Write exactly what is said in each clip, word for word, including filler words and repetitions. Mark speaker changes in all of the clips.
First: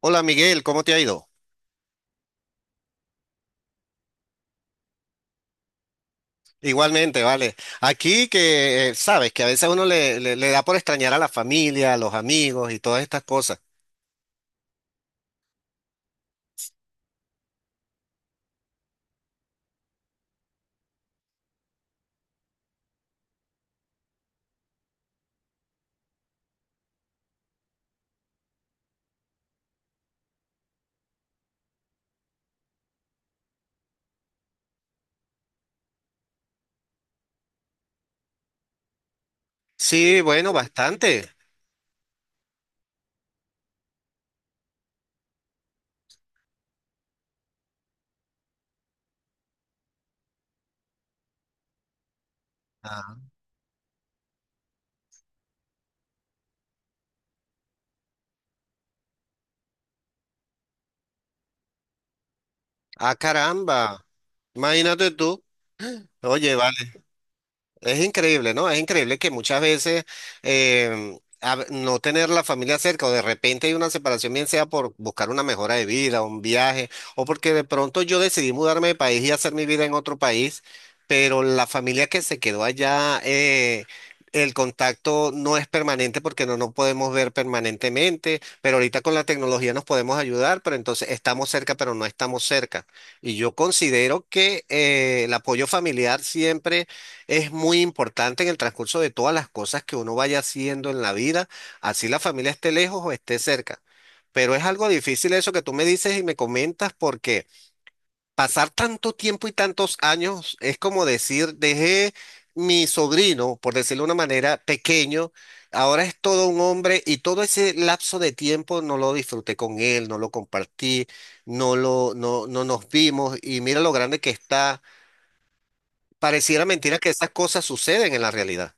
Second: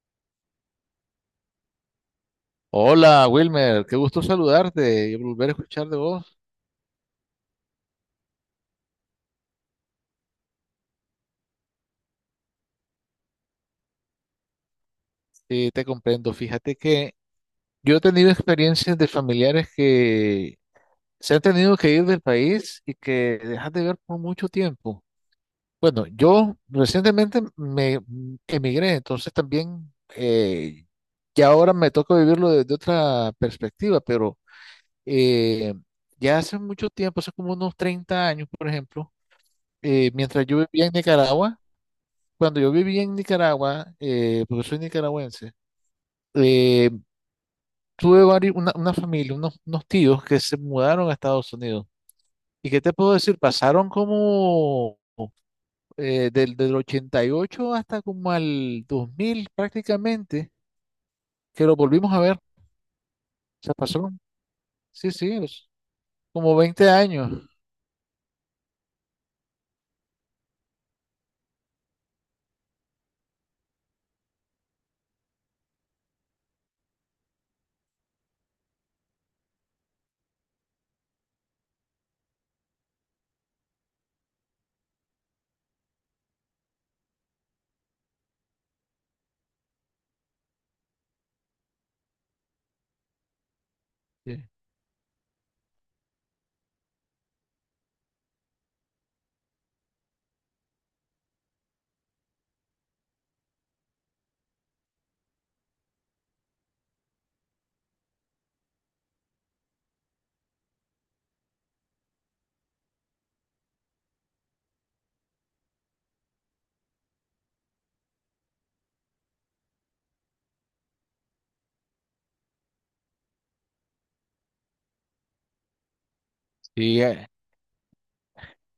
Speaker 1: Hola Miguel, ¿cómo te ha ido?
Speaker 2: Hola Wilmer, qué gusto saludarte y volver a escuchar de vos.
Speaker 1: Igualmente, vale. Aquí que eh, sabes que a veces uno le, le, le da por extrañar a la familia, a los amigos y todas estas cosas.
Speaker 2: Sí, te comprendo. Fíjate que yo he tenido experiencias de familiares que se han tenido que ir del país y que dejan de ver por mucho tiempo. Bueno, yo recientemente me emigré, entonces también eh, ya ahora me toca vivirlo desde otra perspectiva, pero eh, ya hace mucho tiempo, hace como unos treinta años, por ejemplo, eh,
Speaker 1: Sí,
Speaker 2: mientras
Speaker 1: bueno,
Speaker 2: yo vivía en
Speaker 1: bastante.
Speaker 2: Nicaragua, cuando yo viví en Nicaragua, eh, porque soy nicaragüense, eh, tuve vari- una, una familia, unos, unos tíos que se mudaron a Estados Unidos. ¿Y qué te
Speaker 1: Ah,
Speaker 2: puedo decir? Pasaron como eh, del, del ochenta y ocho hasta como al dos mil prácticamente, que lo volvimos a ver. O
Speaker 1: ah,
Speaker 2: sea,
Speaker 1: caramba.
Speaker 2: pasaron,
Speaker 1: Imagínate
Speaker 2: sí, sí,
Speaker 1: tú.
Speaker 2: los-
Speaker 1: Oye,
Speaker 2: como veinte
Speaker 1: vale.
Speaker 2: años.
Speaker 1: Es increíble, ¿no? Es increíble que muchas veces em, a ve- no tener la familia cerca o de repente hay una separación, bien sea por buscar una mejora de vida, un viaje, o porque de pronto yo decidí mudarme de país y hacer mi vida en otro país, pero la familia que se quedó allá, eh, el contacto no es permanente porque no nos podemos ver permanentemente, pero ahorita con la tecnología nos podemos ayudar, pero entonces estamos cerca, pero no estamos cerca. Y yo considero
Speaker 2: Sí,
Speaker 1: que eh, el apoyo familiar siempre es muy importante en el transcurso de todas las cosas que uno vaya haciendo en la vida, así la familia esté lejos o esté cerca. Pero es algo difícil eso que tú me dices y me comentas porque pasar tanto tiempo y tantos años es como decir, dejé mi sobrino, por decirlo de una manera, pequeño, ahora es todo un hombre y todo ese lapso de tiempo no lo disfruté con él, no lo compartí, no lo, no, no nos vimos y mira lo grande que está. Pareciera mentira
Speaker 2: Sí,
Speaker 1: que
Speaker 2: eh,
Speaker 1: esas cosas suceden en la realidad.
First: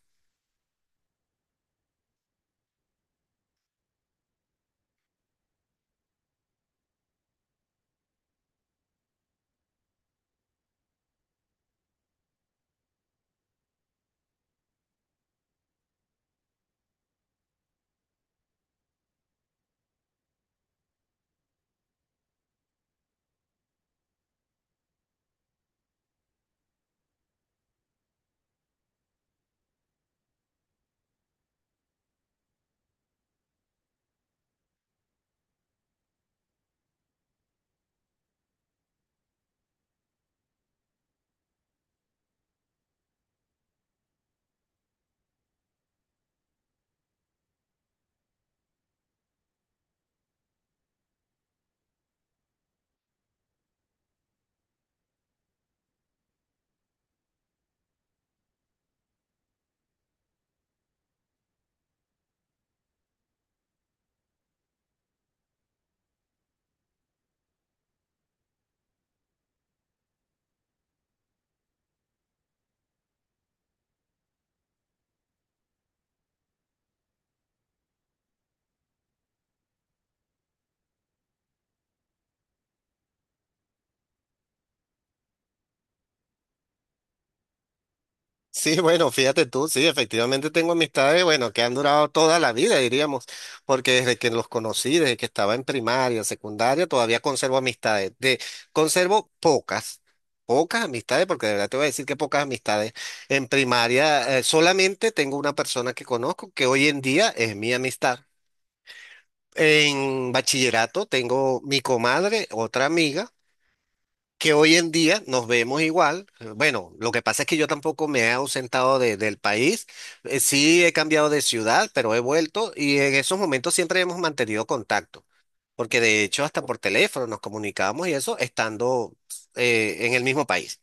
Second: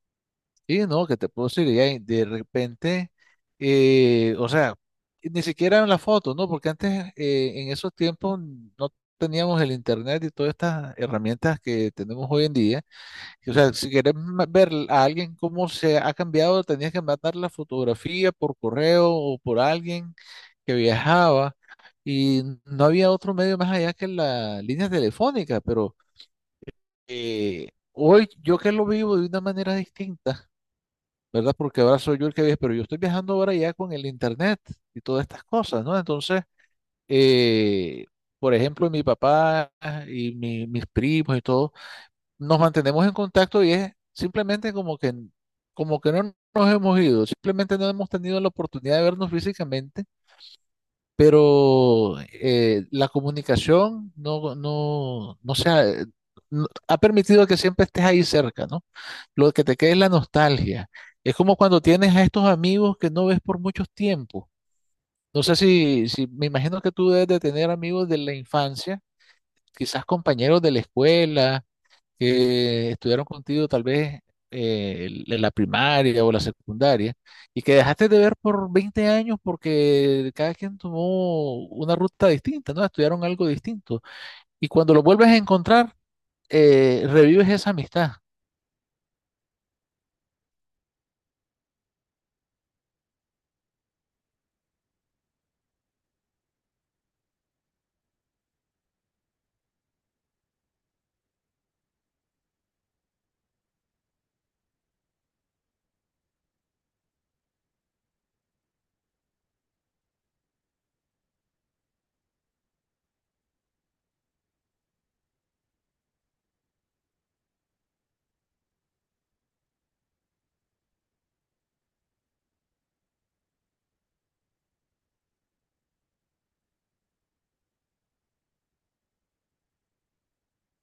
Speaker 2: Y no, que te puedo decir, y ahí de repente, eh, o sea, ni siquiera en la foto, ¿no? Porque antes, eh, en esos tiempos, no teníamos el internet y todas estas herramientas que tenemos hoy en día. Y, o sea, si querés ma- ver a alguien cómo se ha cambiado, tenías que mandar la fotografía por correo o por alguien que viajaba. Y no había otro medio más allá que la línea telefónica, pero eh, hoy yo que lo vivo de una manera distinta, ¿verdad? Porque ahora soy yo el que viaja, pero yo estoy viajando ahora ya con el internet y todas estas cosas, ¿no? Entonces, eh, por ejemplo, mi papá y mi- mis primos y todo, nos mantenemos en contacto y es simplemente como que, como que no nos hemos ido, simplemente no hemos tenido la oportunidad de vernos físicamente, pero eh, la comunicación no, no, no se ha, eh, no- ha permitido que siempre estés ahí cerca, ¿no? Lo que te queda es la nostalgia. Es como cuando tienes a estos amigos que no ves por muchos tiempos. No sé si, si me imagino que tú debes de tener amigos de la infancia, quizás compañeros de la escuela que estudiaron contigo tal vez eh, el- en la primaria o la secundaria y que dejaste de ver por veinte años porque cada quien tomó una ruta distinta, ¿no? Estudiaron algo distinto. Y cuando lo vuelves a encontrar, eh, revives esa amistad.
Speaker 1: Sí, bueno, fíjate tú, sí, efectivamente tengo amistades, bueno, que han durado toda la vida, diríamos, porque desde que los conocí, desde que estaba en primaria, secundaria, todavía conservo amistades. De, conservo pocas, pocas amistades, porque de verdad te voy a decir que pocas amistades. En primaria, eh, solamente tengo una persona que conozco, que hoy en día es mi amistad. En bachillerato tengo mi comadre, otra amiga que hoy en día nos vemos igual. Bueno, lo que pasa es que yo tampoco me he ausentado de- del país. Eh, sí he cambiado de ciudad, pero he vuelto y en esos momentos siempre hemos mantenido contacto, porque de hecho hasta por teléfono nos comunicábamos y eso estando eh, en el mismo país.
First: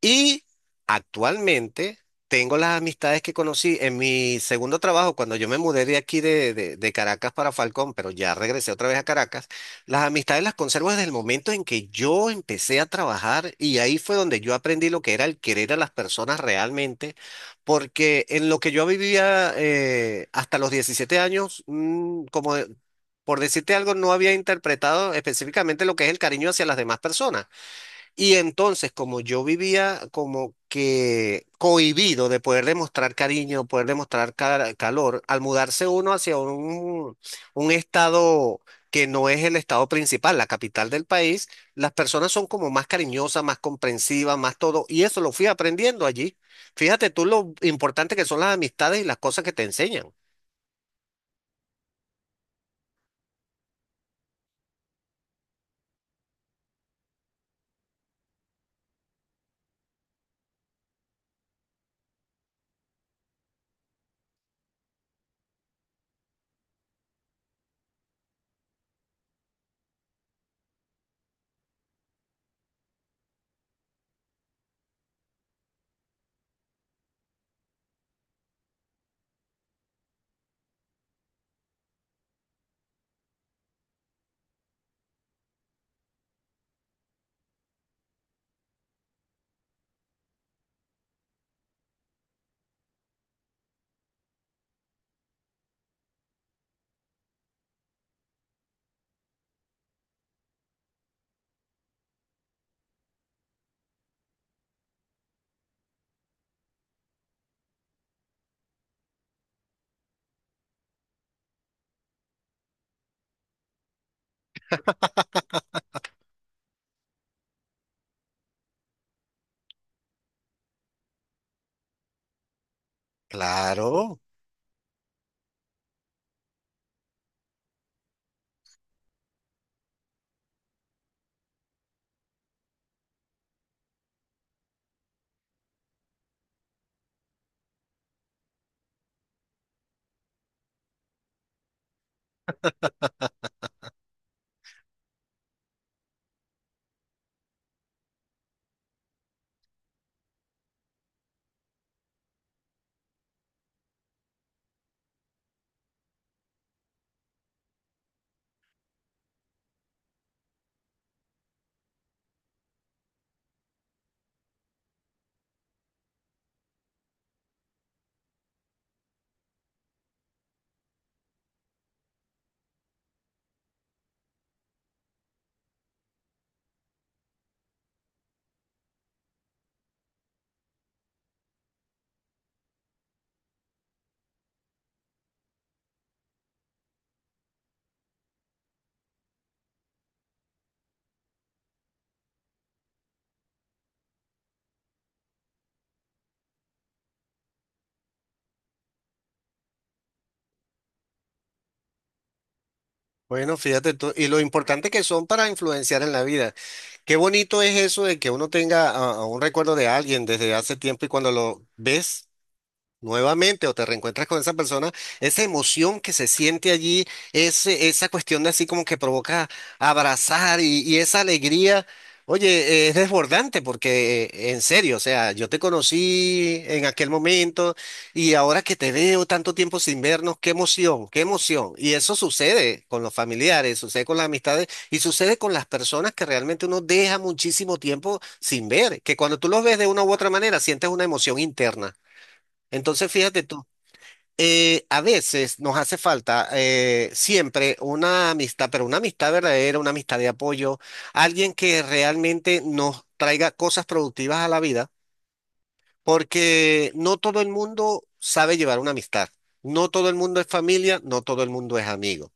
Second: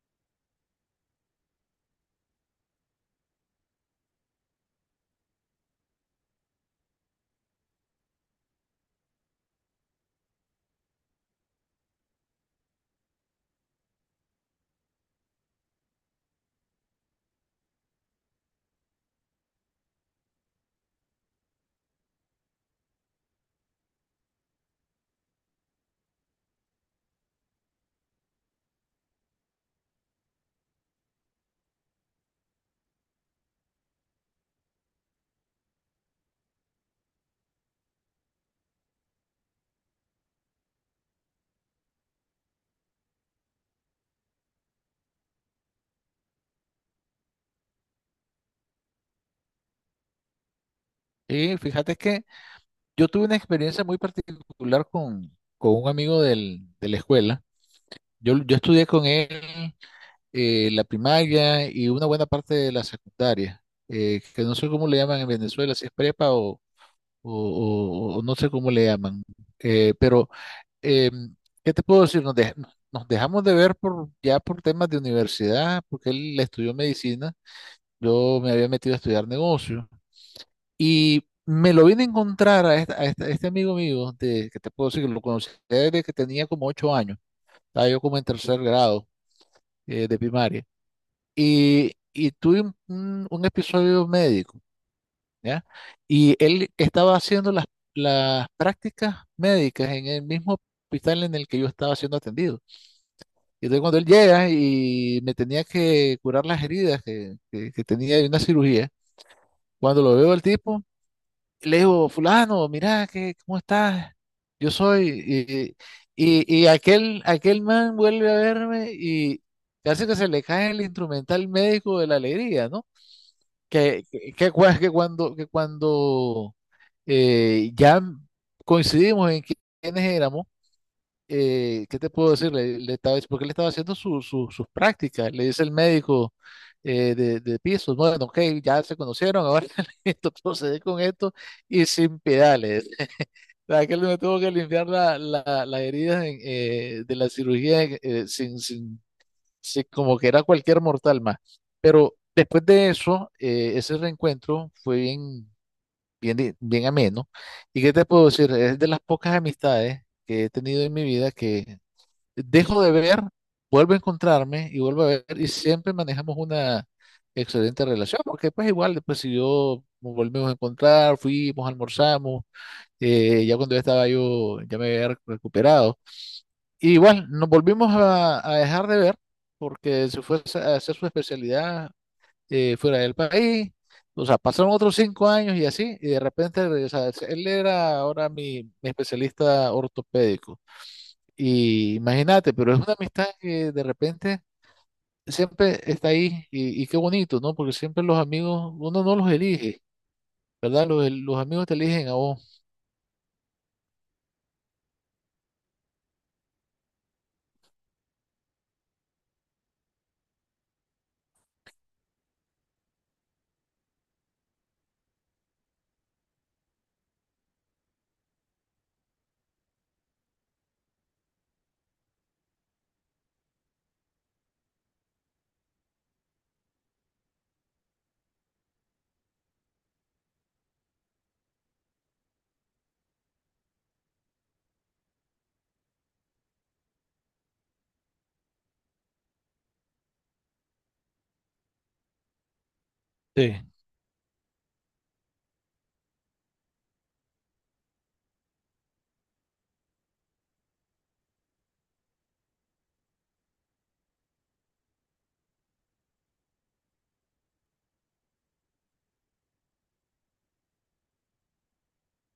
Speaker 1: Y actualmente tengo las amistades que conocí en mi segundo trabajo, cuando yo me mudé de aquí de, de- de Caracas para Falcón, pero ya regresé otra vez a Caracas, las amistades las conservo desde el momento en que yo empecé a trabajar y ahí fue donde yo aprendí lo que era el querer a las personas realmente, porque en lo que yo vivía eh, hasta los diecisiete años, mm, como... de- Por decirte algo, no había interpretado específicamente lo que es el cariño hacia las demás personas. Y entonces, como yo vivía como que cohibido de poder demostrar cariño, poder demostrar ca- calor, al mudarse uno hacia un, un estado que no es el estado principal, la capital del país, las personas son como más cariñosas, más comprensivas, más todo, y eso lo fui aprendiendo allí. Fíjate tú lo importante que son las amistades y las cosas que te enseñan.
Speaker 2: Y fíjate que yo tuve una experiencia muy particular con, con un amigo del- de la escuela. Yo, yo estudié con él eh, la primaria y una buena parte de la secundaria, eh, que no sé cómo le llaman en Venezuela, si es prepa o, o- o no sé cómo le llaman. Eh, pero, eh, ¿qué te puedo decir? Nos, dej- nos dejamos de ver por, ya por temas de universidad, porque él estudió medicina, yo me había metido a estudiar negocio y me lo vine a encontrar a, esta- a esta- a este amigo mío, de, que te puedo decir que lo conocí desde que tenía como ocho años, estaba yo como en tercer grado eh, de primaria, y, y tuve un un- un episodio médico. ¿Ya? Y él estaba haciendo las, las prácticas médicas en el mismo hospital en el que yo estaba siendo atendido. Y entonces cuando él llega y me tenía que curar las heridas que, que, que tenía de una cirugía, cuando lo veo al tipo, le digo, fulano, mira, que, ¿cómo estás? Yo soy. Y, y, y aquel, aquel man vuelve a verme y casi que se le cae el instrumental médico de la alegría, ¿no? Que,
Speaker 1: Claro.
Speaker 2: que, que cua- que cuando, que cuando eh, ya coincidimos en qui- quiénes éramos. Eh, ¿qué te puedo decir? Le, le estaba, porque él estaba haciendo su- su- sus prácticas. Le dice el médico eh, de, de pisos, bueno, ok, ya se conocieron, ahora listo, procede con esto y sin pedales. Que él me tuvo que limpiar la, la- las heridas en, eh, de la cirugía, eh, eh, sin, sin, sin- como que era cualquier mortal más. Pero después de eso, eh, ese reencuentro fue bien bien, di- bien ameno. ¿Y qué te puedo decir? Es de las pocas amistades que he tenido en mi vida que dejo de ver, vuelvo a encontrarme y vuelvo a ver y siempre manejamos una excelente relación, porque pues igual después si yo nos volvimos a encontrar, fuimos, almorzamos, eh, ya cuando ya estaba yo, ya me había rec- recuperado. Y igual nos volvimos a, a dejar de ver porque se fue a hacer su especialidad eh, fuera del país. O sea, pasaron otros cinco años y así, y de repente, o sea, él era ahora mi, mi especialista ortopédico. Y imagínate, pero es una amistad que de repente siempre está ahí y, y qué bonito, ¿no? Porque siempre los amigos, uno no los elige, ¿verdad? Los, los amigos te eligen a vos.
Speaker 1: Bueno, fíjate tú, y lo importante que son para influenciar en la vida. Qué bonito es eso de que uno tenga ah, ah, un recuerdo de alguien desde hace tiempo y cuando lo ves nuevamente o te reencuentras con esa persona, esa emoción que se siente allí, es, esa cuestión de así como que provoca abrazar y, y esa alegría, oye, es desbordante porque eh, en serio, o sea, yo te conocí en aquel momento y ahora que te veo tanto tiempo sin vernos, qué emoción, qué emoción. Y eso sucede con los familiares, sucede con las amistades y sucede con las personas que realmente uno deja muchísimo tiempo sin ver, que cuando tú los ves de una u otra manera sientes una emoción interna. Entonces, fíjate
Speaker 2: Sí,
Speaker 1: tú, eh, a veces nos hace falta eh, siempre una amistad, pero una amistad verdadera, una amistad de apoyo, alguien que realmente nos traiga cosas productivas a la vida, porque no todo el mundo sabe llevar una amistad, no todo el mundo es familia, no todo el mundo es amigo.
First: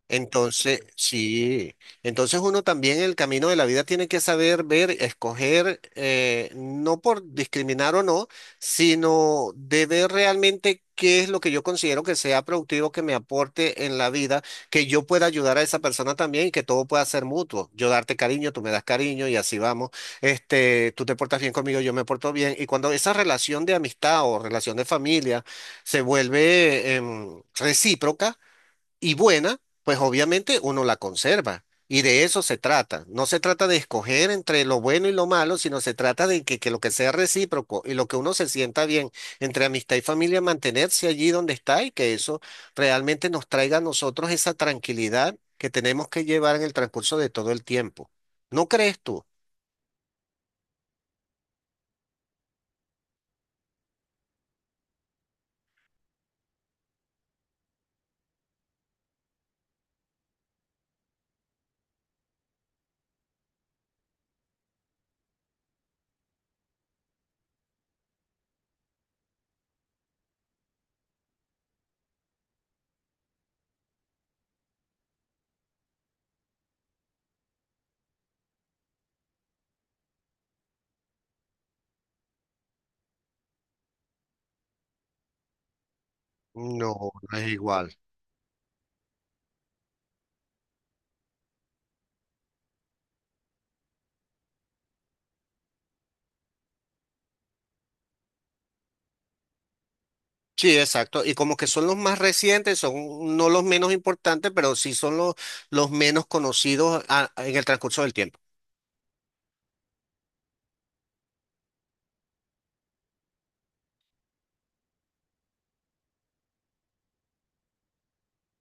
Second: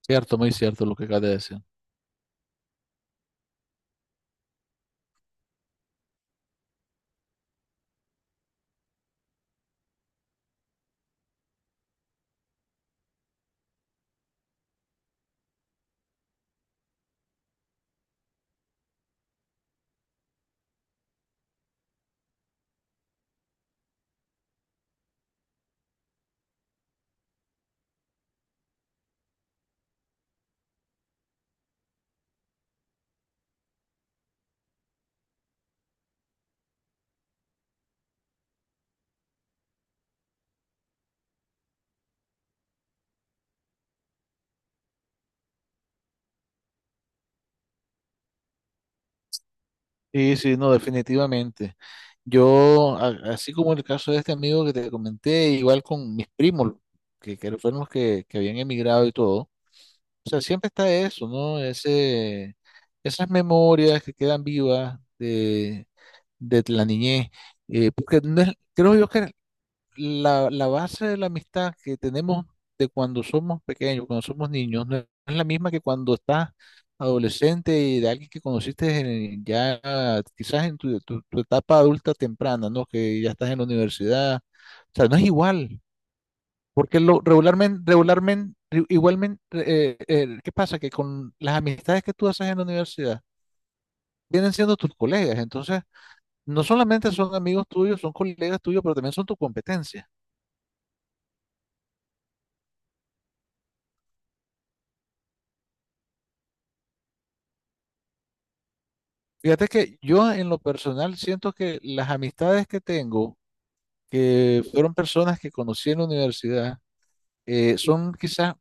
Speaker 2: cierto, muy
Speaker 1: Entonces,
Speaker 2: cierto lo que acabas de decir.
Speaker 1: sí, entonces uno también en el camino de la vida tiene que saber ver, escoger, eh, no por discriminar o no, sino de ver realmente qué es lo que yo considero que sea productivo, que me aporte en la vida, que yo pueda ayudar a esa persona también y que todo pueda ser mutuo. Yo darte cariño, tú me das cariño y así vamos. Este, tú te portas bien conmigo, yo me porto bien. Y cuando esa relación de amistad o relación de familia se vuelve, em, recíproca, y buena, pues obviamente uno la conserva. Y de eso se trata. No se trata de escoger entre lo bueno y lo malo, sino se trata de que, que lo que sea recíproco y lo que uno se sienta bien entre amistad y familia, mantenerse allí donde está y que eso realmente nos traiga a nosotros esa tranquilidad que tenemos que llevar en el transcurso de todo el tiempo. ¿No crees tú?
Speaker 2: Sí, sí, no, definitivamente. Yo, a- así como el caso de este amigo que te comenté, igual con mis primos, que, que fueron los que, que habían emigrado y todo. O sea, siempre está eso, ¿no? Ese, esas memorias que quedan vivas de, de la niñez. Eh, porque no es- creo yo que la, la base de la amistad que tenemos de cuando somos pequeños, cuando somos niños, no es la misma que cuando estás adolescente y de alguien que conociste en- ya quizás en tu, tu- tu etapa adulta temprana, ¿no? Que ya estás en la universidad. O sea, no es igual, porque
Speaker 1: No,
Speaker 2: lo,
Speaker 1: no es
Speaker 2: regularmente,
Speaker 1: igual.
Speaker 2: regularmente, igualmente, eh, eh, ¿qué pasa? Que con las amistades que tú haces en la universidad, vienen siendo tus colegas, entonces no solamente son amigos tuyos, son colegas tuyos, pero también son tu competencia.
Speaker 1: Sí, exacto. Y como que son los más recientes, son no los menos importantes, pero sí son los, los menos conocidos ah, en el transcurso del tiempo.
Speaker 2: Fíjate que yo en lo personal siento que las amistades que tengo, que fueron personas que conocí en la universidad, eh, son quizás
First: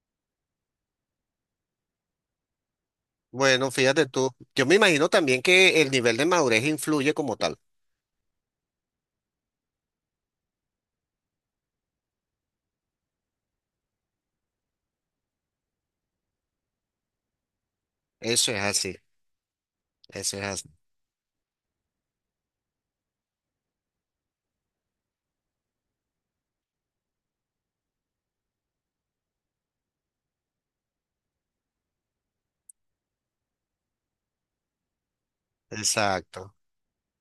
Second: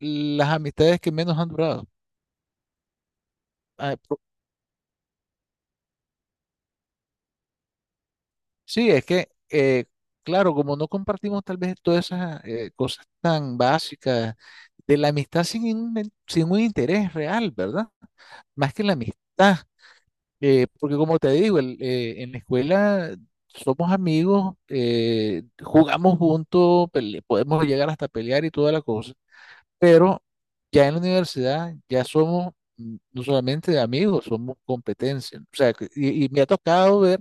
Speaker 2: las amistades que menos han durado.
Speaker 1: Bueno,
Speaker 2: Ah,
Speaker 1: fíjate
Speaker 2: po-
Speaker 1: tú, yo me imagino también que el nivel de madurez influye como tal.
Speaker 2: sí, es que, eh, claro, como no compartimos tal vez todas esas eh, cosas tan básicas de la amistad sin, un- sin un interés real, ¿verdad?
Speaker 1: Eso es
Speaker 2: Más que la
Speaker 1: así,
Speaker 2: amistad.
Speaker 1: eso es
Speaker 2: Eh,
Speaker 1: así.
Speaker 2: porque como te digo, el- eh, en la escuela somos amigos, eh, jugamos juntos, pele- podemos llegar hasta pelear y toda la cosa, pero ya en la universidad ya somos, mm, no solamente amigos, somos competencia. O sea, que- y, y me ha
Speaker 1: Exacto,
Speaker 2: tocado ver,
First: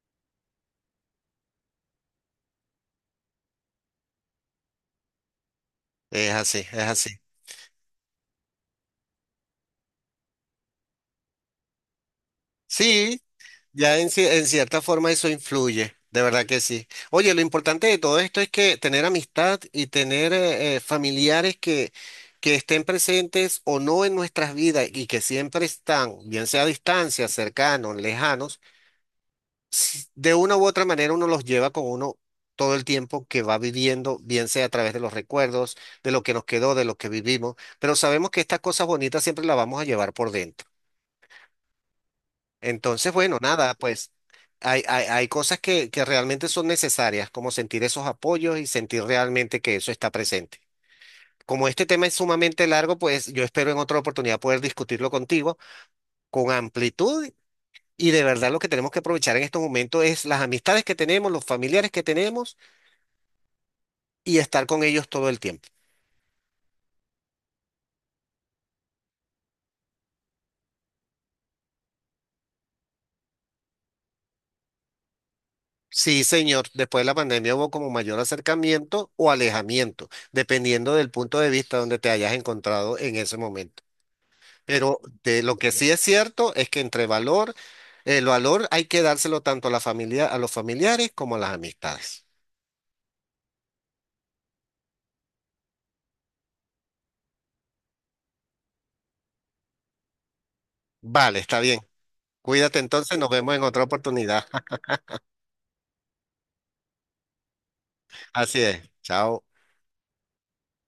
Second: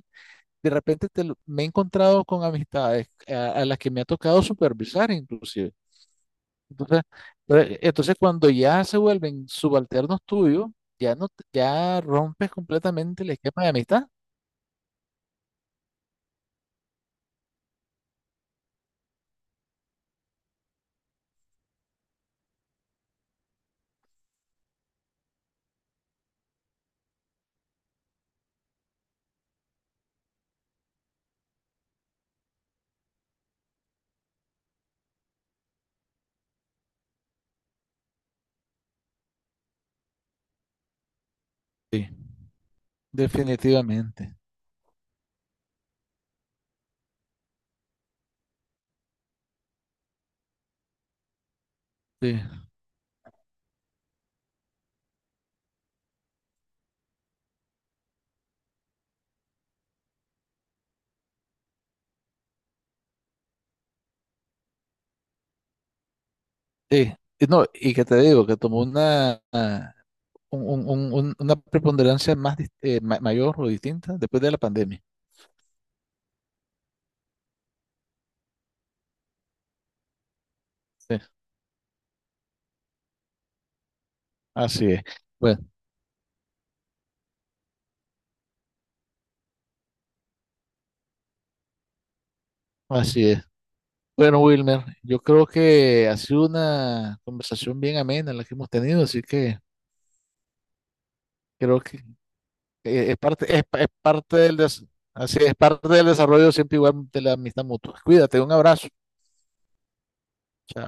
Speaker 2: de repente te lo- me he encontrado con amistades a, a las que me ha tocado supervisar inclusive.
Speaker 1: es así, es
Speaker 2: Entonces,
Speaker 1: así.
Speaker 2: eh, entonces cuando ya se vuelven subalternos tuyos, ya no, te- ya rompes
Speaker 1: Sí,
Speaker 2: completamente el esquema de
Speaker 1: ya
Speaker 2: amistad.
Speaker 1: en, ci- en cierta forma eso influye, de verdad que sí. Oye, lo importante de todo esto es que tener amistad y tener eh, eh, familiares que, que estén presentes o no en nuestras vidas y que siempre están, bien sea a distancia, cercanos, lejanos si- de una u otra manera uno los lleva con uno todo el tiempo que va viviendo, bien sea a través de los recuerdos, de lo que nos quedó, de lo que vivimos, pero sabemos que estas cosas bonitas siempre las vamos a llevar por dentro.
Speaker 2: Sí,
Speaker 1: Entonces, bueno, nada, pues
Speaker 2: definitivamente.
Speaker 1: hay, hay, hay cosas que, que realmente son necesarias, como sentir esos apoyos y sentir realmente que eso está presente. Como este tema es
Speaker 2: Sí,
Speaker 1: sumamente largo, pues yo espero en otra oportunidad poder discutirlo contigo con amplitud y de verdad lo que tenemos que aprovechar en estos momentos es las amistades que tenemos, los familiares que tenemos y estar con ellos todo el tiempo.
Speaker 2: sí. Y no, y que te digo, que tomó una, una- un- un- un- un- una preponderancia más dis- eh, ma- mayor o distinta después de la pandemia.
Speaker 1: Sí, señor, después de la pandemia hubo como mayor acercamiento o alejamiento, dependiendo del
Speaker 2: Sí,
Speaker 1: punto de vista donde te hayas encontrado en ese momento.
Speaker 2: así
Speaker 1: Pero
Speaker 2: es.
Speaker 1: de lo que
Speaker 2: Bueno,
Speaker 1: sí es cierto es que entre valor, el valor hay que dárselo tanto a la familia, a los familiares como a las amistades.
Speaker 2: así es. Bueno, Wilmer, yo creo que ha sido una conversación bien amena la que hemos tenido, así que
Speaker 1: Vale, está bien.
Speaker 2: creo que
Speaker 1: Cuídate
Speaker 2: eh, es
Speaker 1: entonces, nos vemos
Speaker 2: parte,
Speaker 1: en
Speaker 2: es, pa-
Speaker 1: otra
Speaker 2: es parte
Speaker 1: oportunidad.
Speaker 2: del des- así es, parte del desarrollo siempre igual de la amistad mutua. Cuídate, un
Speaker 1: Así es.
Speaker 2: abrazo.
Speaker 1: Chao.
Speaker 2: Chao.